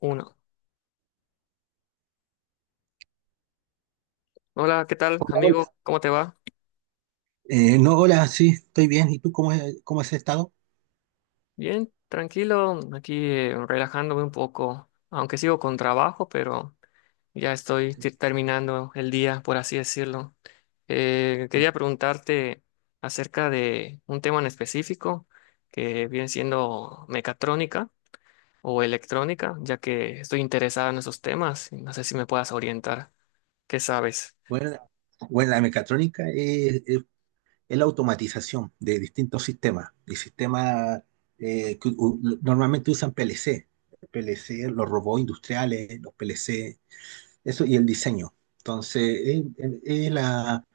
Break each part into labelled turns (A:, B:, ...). A: Uno. Hola, ¿qué tal,
B: Hola.
A: amigo? ¿Cómo te va?
B: No, hola, sí, estoy bien. ¿Y tú cómo, cómo has estado?
A: Bien, tranquilo, aquí relajándome un poco, aunque sigo con trabajo, pero ya estoy terminando el día, por así decirlo. Quería preguntarte acerca de un tema en específico que viene siendo mecatrónica o electrónica, ya que estoy interesado en esos temas y no sé si me puedas orientar. ¿Qué sabes?
B: Bueno, la- bueno, la mecatrónica es la automatización de distintos sistemas, de sistemas que normalmente usan PLC, los robots industriales, los PLC, eso y el diseño. Entonces, es la,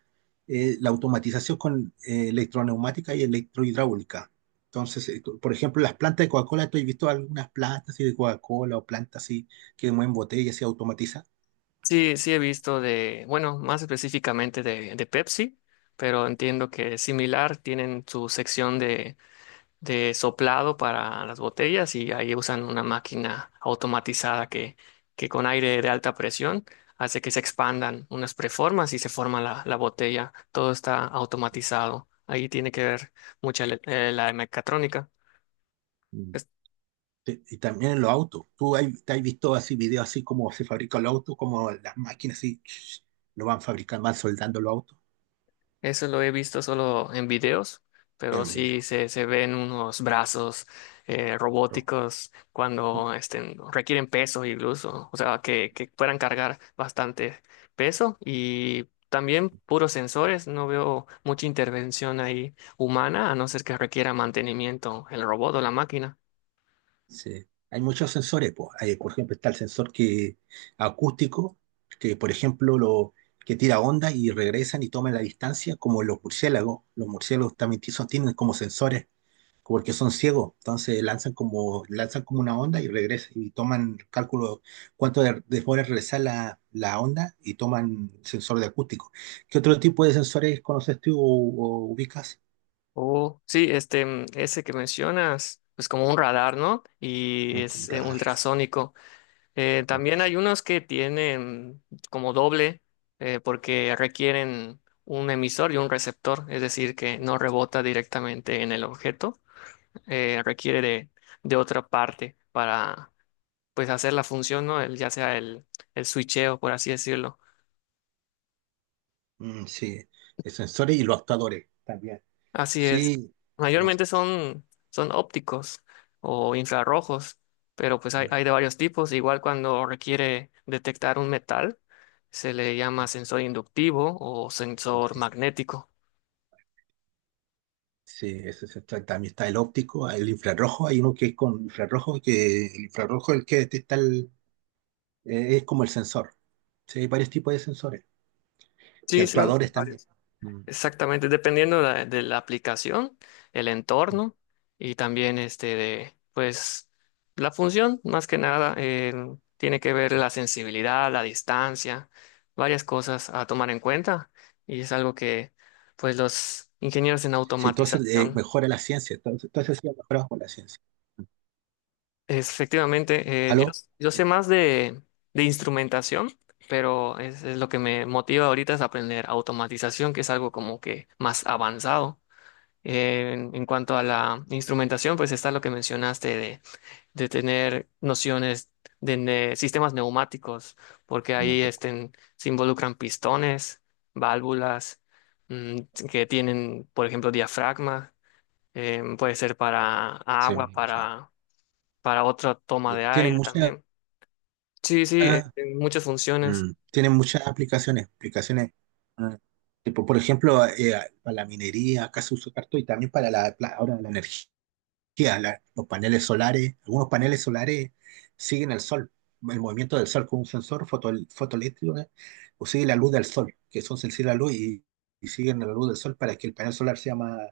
B: la automatización con electroneumática y electrohidráulica. Entonces, por ejemplo, las plantas de Coca-Cola, tú has visto algunas plantas así de Coca-Cola o plantas así que mueven botellas y se automatiza.
A: Sí, sí he visto bueno, más específicamente de Pepsi, pero entiendo que es similar, tienen su sección de soplado para las botellas y ahí usan una máquina automatizada que con aire de alta presión hace que se expandan unas preformas y se forma la botella. Todo está automatizado. Ahí tiene que ver la mecatrónica.
B: Mm. Y también en los autos. Te has visto así videos así como se fabrican los autos, como las máquinas así lo van fabricando, van soldando los autos.
A: Eso lo he visto solo en videos,
B: Es
A: pero
B: un video.
A: sí se ven unos brazos robóticos cuando requieren peso incluso, o sea, que puedan cargar bastante peso y también puros sensores, no veo mucha intervención ahí humana, a no ser que requiera mantenimiento el robot o la máquina.
B: Sí. Hay muchos sensores, po. Hay, por ejemplo, está el acústico, que por ejemplo que tira ondas y regresan y toman la distancia, como los murciélagos. Los murciélagos también tienen como sensores, porque son ciegos. Entonces lanzan como una onda y regresan y toman cálculo cuánto demora en regresar la, la onda y toman sensor de acústico. ¿Qué otro tipo de sensores conoces tú o ubicas?
A: O sí, ese que mencionas, pues como un radar, ¿no? Y
B: Mm, con
A: es
B: radar,
A: ultrasónico.
B: con
A: También hay
B: sensor.
A: unos que tienen como doble porque requieren un emisor y un receptor, es decir, que no rebota directamente en el objeto, requiere de otra parte para pues hacer la función, ¿no? Ya sea el switcheo, por así decirlo.
B: Mm, sí, de sensores y los actuadores también.
A: Así es.
B: Sí, los,
A: Mayormente son, son ópticos o infrarrojos, pero pues hay de varios tipos. Igual cuando requiere detectar un metal, se le llama sensor inductivo o
B: los
A: sensor
B: que-
A: magnético.
B: sí, ese se trata. También está el óptico, el infrarrojo, hay uno que es con infrarrojo, que el infrarrojo es el que detecta es como el sensor. Sí, hay varios tipos de sensores y
A: Sí, son
B: actuadores también.
A: varios.
B: Mm.
A: Exactamente, dependiendo de de la aplicación, el entorno y también de, pues, la función, más que nada, tiene que ver la sensibilidad, la distancia, varias cosas a tomar en cuenta y es algo que, pues, los ingenieros en
B: Sí, entonces
A: automatización,
B: mejora la ciencia, entonces sí, ha mejorado con la ciencia.
A: es, efectivamente,
B: ¿Aló?
A: yo sé
B: Sí,
A: más de instrumentación, pero es lo que me motiva ahorita es aprender automatización, que es algo como que más avanzado. En cuanto a la instrumentación, pues está lo que mencionaste de tener nociones de sistemas neumáticos, porque
B: no
A: ahí
B: te escucho.
A: estén, se involucran pistones, válvulas, mm, que tienen, por ejemplo, diafragma, puede ser para
B: Sí,
A: agua,
B: o sea,
A: para otra toma de
B: tiene
A: aire
B: muchas
A: también. Sí, sí, muchas funciones.
B: mm, tiene muchas aplicaciones, ah, tipo, por ejemplo, para la minería, acá se usa harto, y también para ahora la energía, los paneles solares, algunos paneles solares siguen el sol, el movimiento del sol con un sensor fotoeléctrico, ¿eh? O sigue la luz del sol, que son sensibles a la luz y siguen la luz del sol para que el panel solar sea más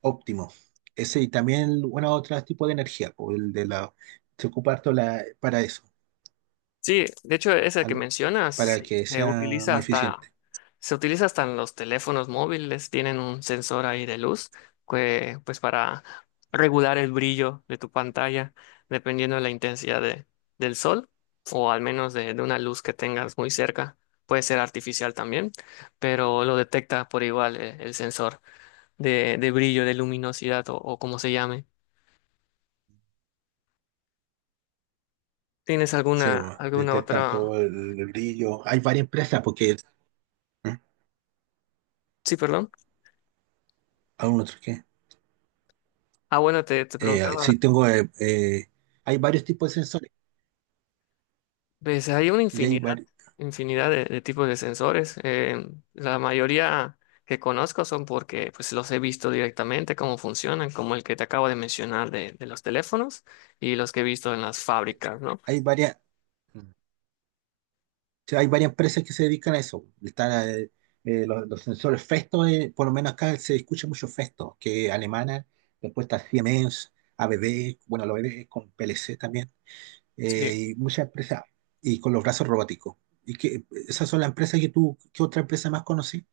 B: óptimo. Ese y también, bueno, otro tipo de energía, o el de la, se ocupa harto la, para eso,
A: Sí, de hecho, ese que
B: ¿aló?
A: mencionas
B: Para que sea más eficiente.
A: se utiliza hasta en los teléfonos móviles, tienen un sensor ahí de luz que, pues para regular el brillo de tu pantalla, dependiendo de la del sol, o al menos de una luz que tengas muy cerca. Puede ser artificial también, pero lo detecta por igual sensor de brillo, de luminosidad o como se llame. ¿Tienes
B: Sí,
A: alguna,
B: bo,
A: alguna
B: detectan
A: otra?
B: todo el brillo. Hay varias empresas porque ¿eh?
A: Sí, perdón.
B: Aún otro qué.
A: Ah, bueno, te
B: Eh,
A: preguntaba.
B: sí, tengo. Hay varios tipos de sensores
A: Pues hay una
B: y hay,
A: infinidad,
B: vari-
A: infinidad de tipos de sensores. La mayoría que conozco son porque pues, los he visto directamente, cómo funcionan, como el que te acabo de mencionar de los teléfonos y los que he visto en las fábricas, ¿no?
B: hay varias. Sí, hay varias empresas que se dedican a eso. Están los sensores Festo, por lo menos acá se escucha mucho Festo, que es alemana, después está Siemens, ABB, bueno, los ABB con PLC también,
A: Sí,
B: y muchas empresas, y con los brazos robóticos. ¿Y que esas son las empresas que tú, qué otra empresa más conocí?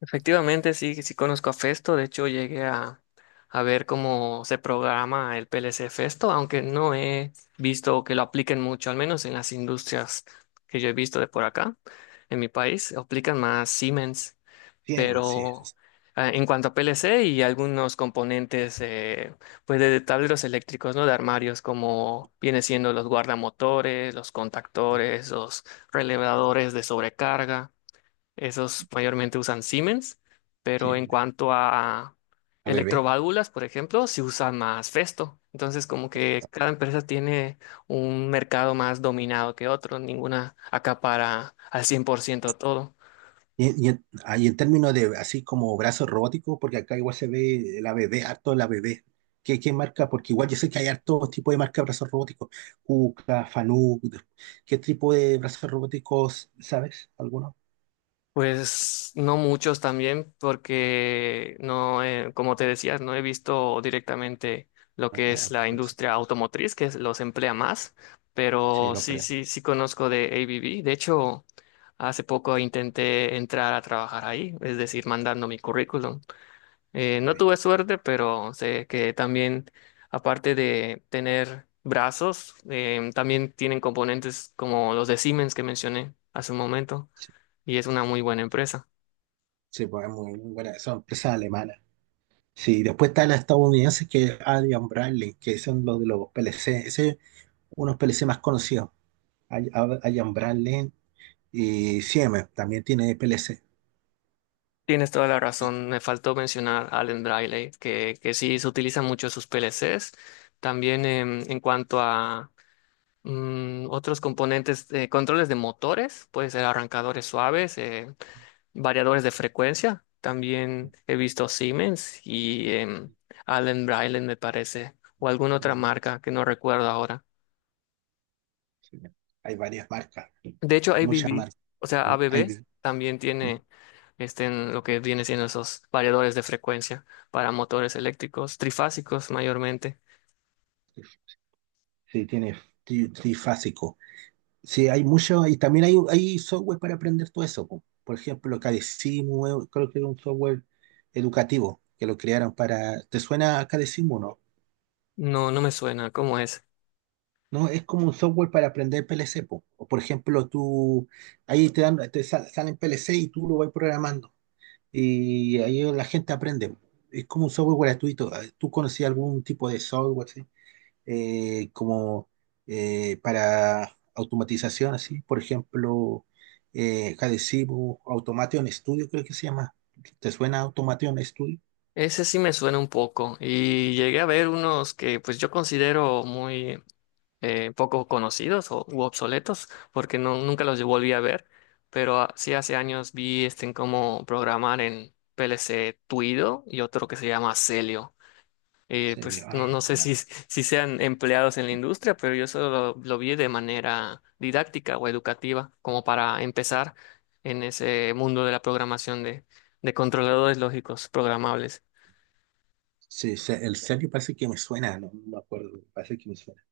A: efectivamente sí, sí conozco a Festo. De hecho, llegué a ver cómo se programa el PLC Festo, aunque no he visto que lo apliquen mucho, al menos en las industrias que yo he visto de por acá, en mi país, aplican más Siemens.
B: Siemens, sí, es-
A: Pero
B: es-
A: ah, en cuanto a PLC y algunos componentes pues de tableros eléctricos, ¿no? De armarios, como viene siendo los guardamotores, los
B: es
A: contactores, los relevadores de sobrecarga, esos mayormente usan Siemens, pero en
B: Siemens,
A: cuanto a
B: ABB.
A: electroválvulas, por ejemplo, se usa más Festo. Entonces, como que cada empresa tiene un mercado más dominado que otro, ninguna acapara al 100% todo.
B: Y en, ah, y en términos de así como brazos robóticos, porque acá igual se ve el ABB, harto el ABB. Qué marca? Porque igual yo sé que hay harto tipo de marca de brazos robóticos. Kuka, Fanuc. ¿Qué tipo de brazos robóticos sabes? ¿Alguno?
A: Pues no muchos también, porque no, como te decía, no he visto directamente lo que es
B: Ah,
A: la
B: pero sí,
A: industria automotriz, los emplea más,
B: sí,
A: pero
B: lo
A: sí,
B: creo.
A: sí, sí conozco de ABB. De hecho, hace poco intenté entrar a trabajar ahí, es decir, mandando mi currículum. No
B: ABB.
A: tuve suerte, pero sé que también, aparte de tener brazos, también tienen componentes como los de Siemens que mencioné hace un momento,
B: Sí,
A: y es una muy buena empresa.
B: sí, pues es muy buena. Son empresas alemanas. Sí, después está las estadounidenses que es Adrian Bradley, que son los de los PLC. Ese es uno de los PLC más conocidos. Hay Ambral y Siemens también tiene PLC.
A: Tienes toda la
B: Y,
A: razón. Me faltó mencionar a Allen Briley, que sí se utilizan mucho sus PLCs. También en cuanto a otros componentes, controles de motores, puede ser arrancadores suaves, variadores de frecuencia. También he visto Siemens y Allen Briley, me parece, o alguna otra
B: bueno,
A: marca que no recuerdo ahora.
B: sí, hay varias marcas,
A: De hecho,
B: muchas
A: ABB,
B: marcas.
A: o sea,
B: ¿Eh? Hay,
A: ABB también tiene en lo que viene siendo esos variadores de frecuencia para motores eléctricos, trifásicos mayormente.
B: sí, tiene trifásico. Sí, hay mucho, y también hay software para aprender todo eso, po. Por ejemplo, Cadecimu, creo que es un software educativo que lo crearon para. ¿Te suena a Cadecimu, no?
A: No, no me suena, ¿cómo es?
B: No, es como un software para aprender PLC, po. O por ejemplo, tú ahí te dan, salen PLC y tú lo vas programando. Y ahí la gente aprende. Es como un software gratuito. Ah, ¿tú conocías algún tipo de software así? Como Para automatización, así. Por ejemplo, Hadesivo, Automation Studio, creo que se llama. ¿Te suena Automation Studio?
A: Ese sí me suena un poco y llegué a ver unos que pues yo considero muy poco conocidos o u obsoletos porque no, nunca los volví a ver, pero ah, sí hace años vi en cómo programar en PLC Tuido y otro que se llama Celio.
B: Serio,
A: Pues
B: ah,
A: no,
B: me
A: no sé
B: suena.
A: si, si sean empleados en la industria, pero yo solo lo vi de manera didáctica o educativa, como para empezar en ese mundo de la programación de controladores lógicos programables.
B: Sí, el serio parece que me suena, no me acuerdo, parece que me suena.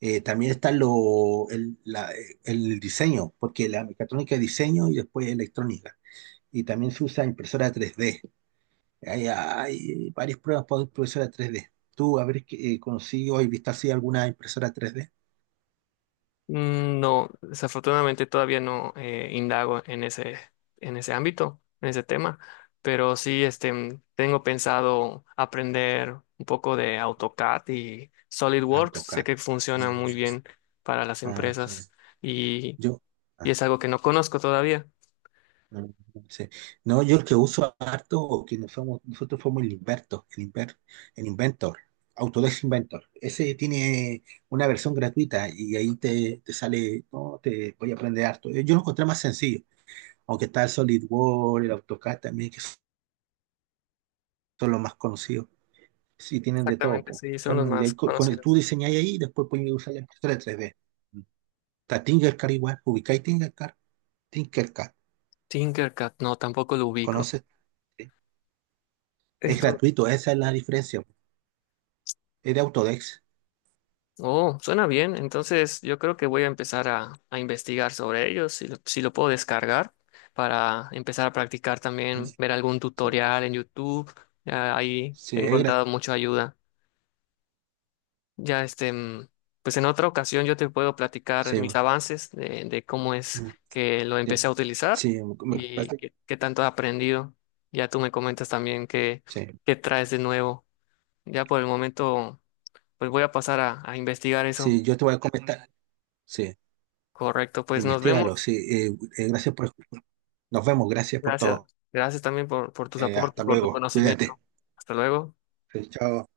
B: También está el diseño, porque la mecatrónica es diseño y después electrónica. Y también se usa impresora 3D. Hay varias pruebas para impresora 3D. Tú, a ver, qué, ¿consigo o viste así alguna impresora 3D?
A: No, desafortunadamente todavía no indago en ese ámbito, en ese tema, pero sí tengo pensado aprender un poco de AutoCAD y SolidWorks. Sé
B: AutoCAD.
A: que funciona
B: Mm,
A: muy bien para las
B: ah, sí.
A: empresas. Y
B: Yo,
A: y
B: ah,
A: es algo que no conozco todavía.
B: mm, sí. No, yo el que uso harto, o que nos fuimos- nosotros fuimos el el Inventor, Autodesk Inventor. Ese tiene una versión gratuita y ahí te, te sale, no, te voy a aprender harto. Yo lo encontré más sencillo, aunque está el SolidWorks, el AutoCAD también, que son los más conocidos. Sí, tienen de todo,
A: Exactamente,
B: po.
A: sí, son los
B: Son de
A: más
B: ahí, tú
A: conocidos.
B: diseñáis ahí y después puedes usar la impresora 3D. Está Tinkercad igual, ubicáis Tinkercad. Tinkercad,
A: Tinkercad, no, tampoco lo ubico.
B: ¿conoces? Sí. Es
A: Esto,
B: gratuito, esa es la diferencia, po. Es de Autodesk.
A: oh, suena bien. Entonces, yo creo que voy a empezar a investigar sobre ellos, si lo puedo descargar para empezar a practicar también, ver algún
B: Sí,
A: tutorial en YouTube. Ah, ahí he
B: sí,
A: encontrado mucha ayuda. Ya pues en otra ocasión yo te puedo platicar
B: sí,
A: mis
B: mm,
A: avances de cómo es que lo empecé
B: sí,
A: a utilizar
B: sí,
A: y qué, qué tanto he aprendido. Ya tú me comentas también qué,
B: sí,
A: qué traes de nuevo. Ya por el momento, pues voy a pasar a investigar eso.
B: sí, yo te voy a comentar. Sí,
A: Correcto, pues nos
B: investigalo.
A: vemos.
B: Sí, gracias por. Nos vemos, gracias por
A: Gracias.
B: todo.
A: Gracias también por tus aportes,
B: Hasta
A: por tu
B: luego,
A: conocimiento.
B: cuídate.
A: Hasta luego.
B: Sí, chao.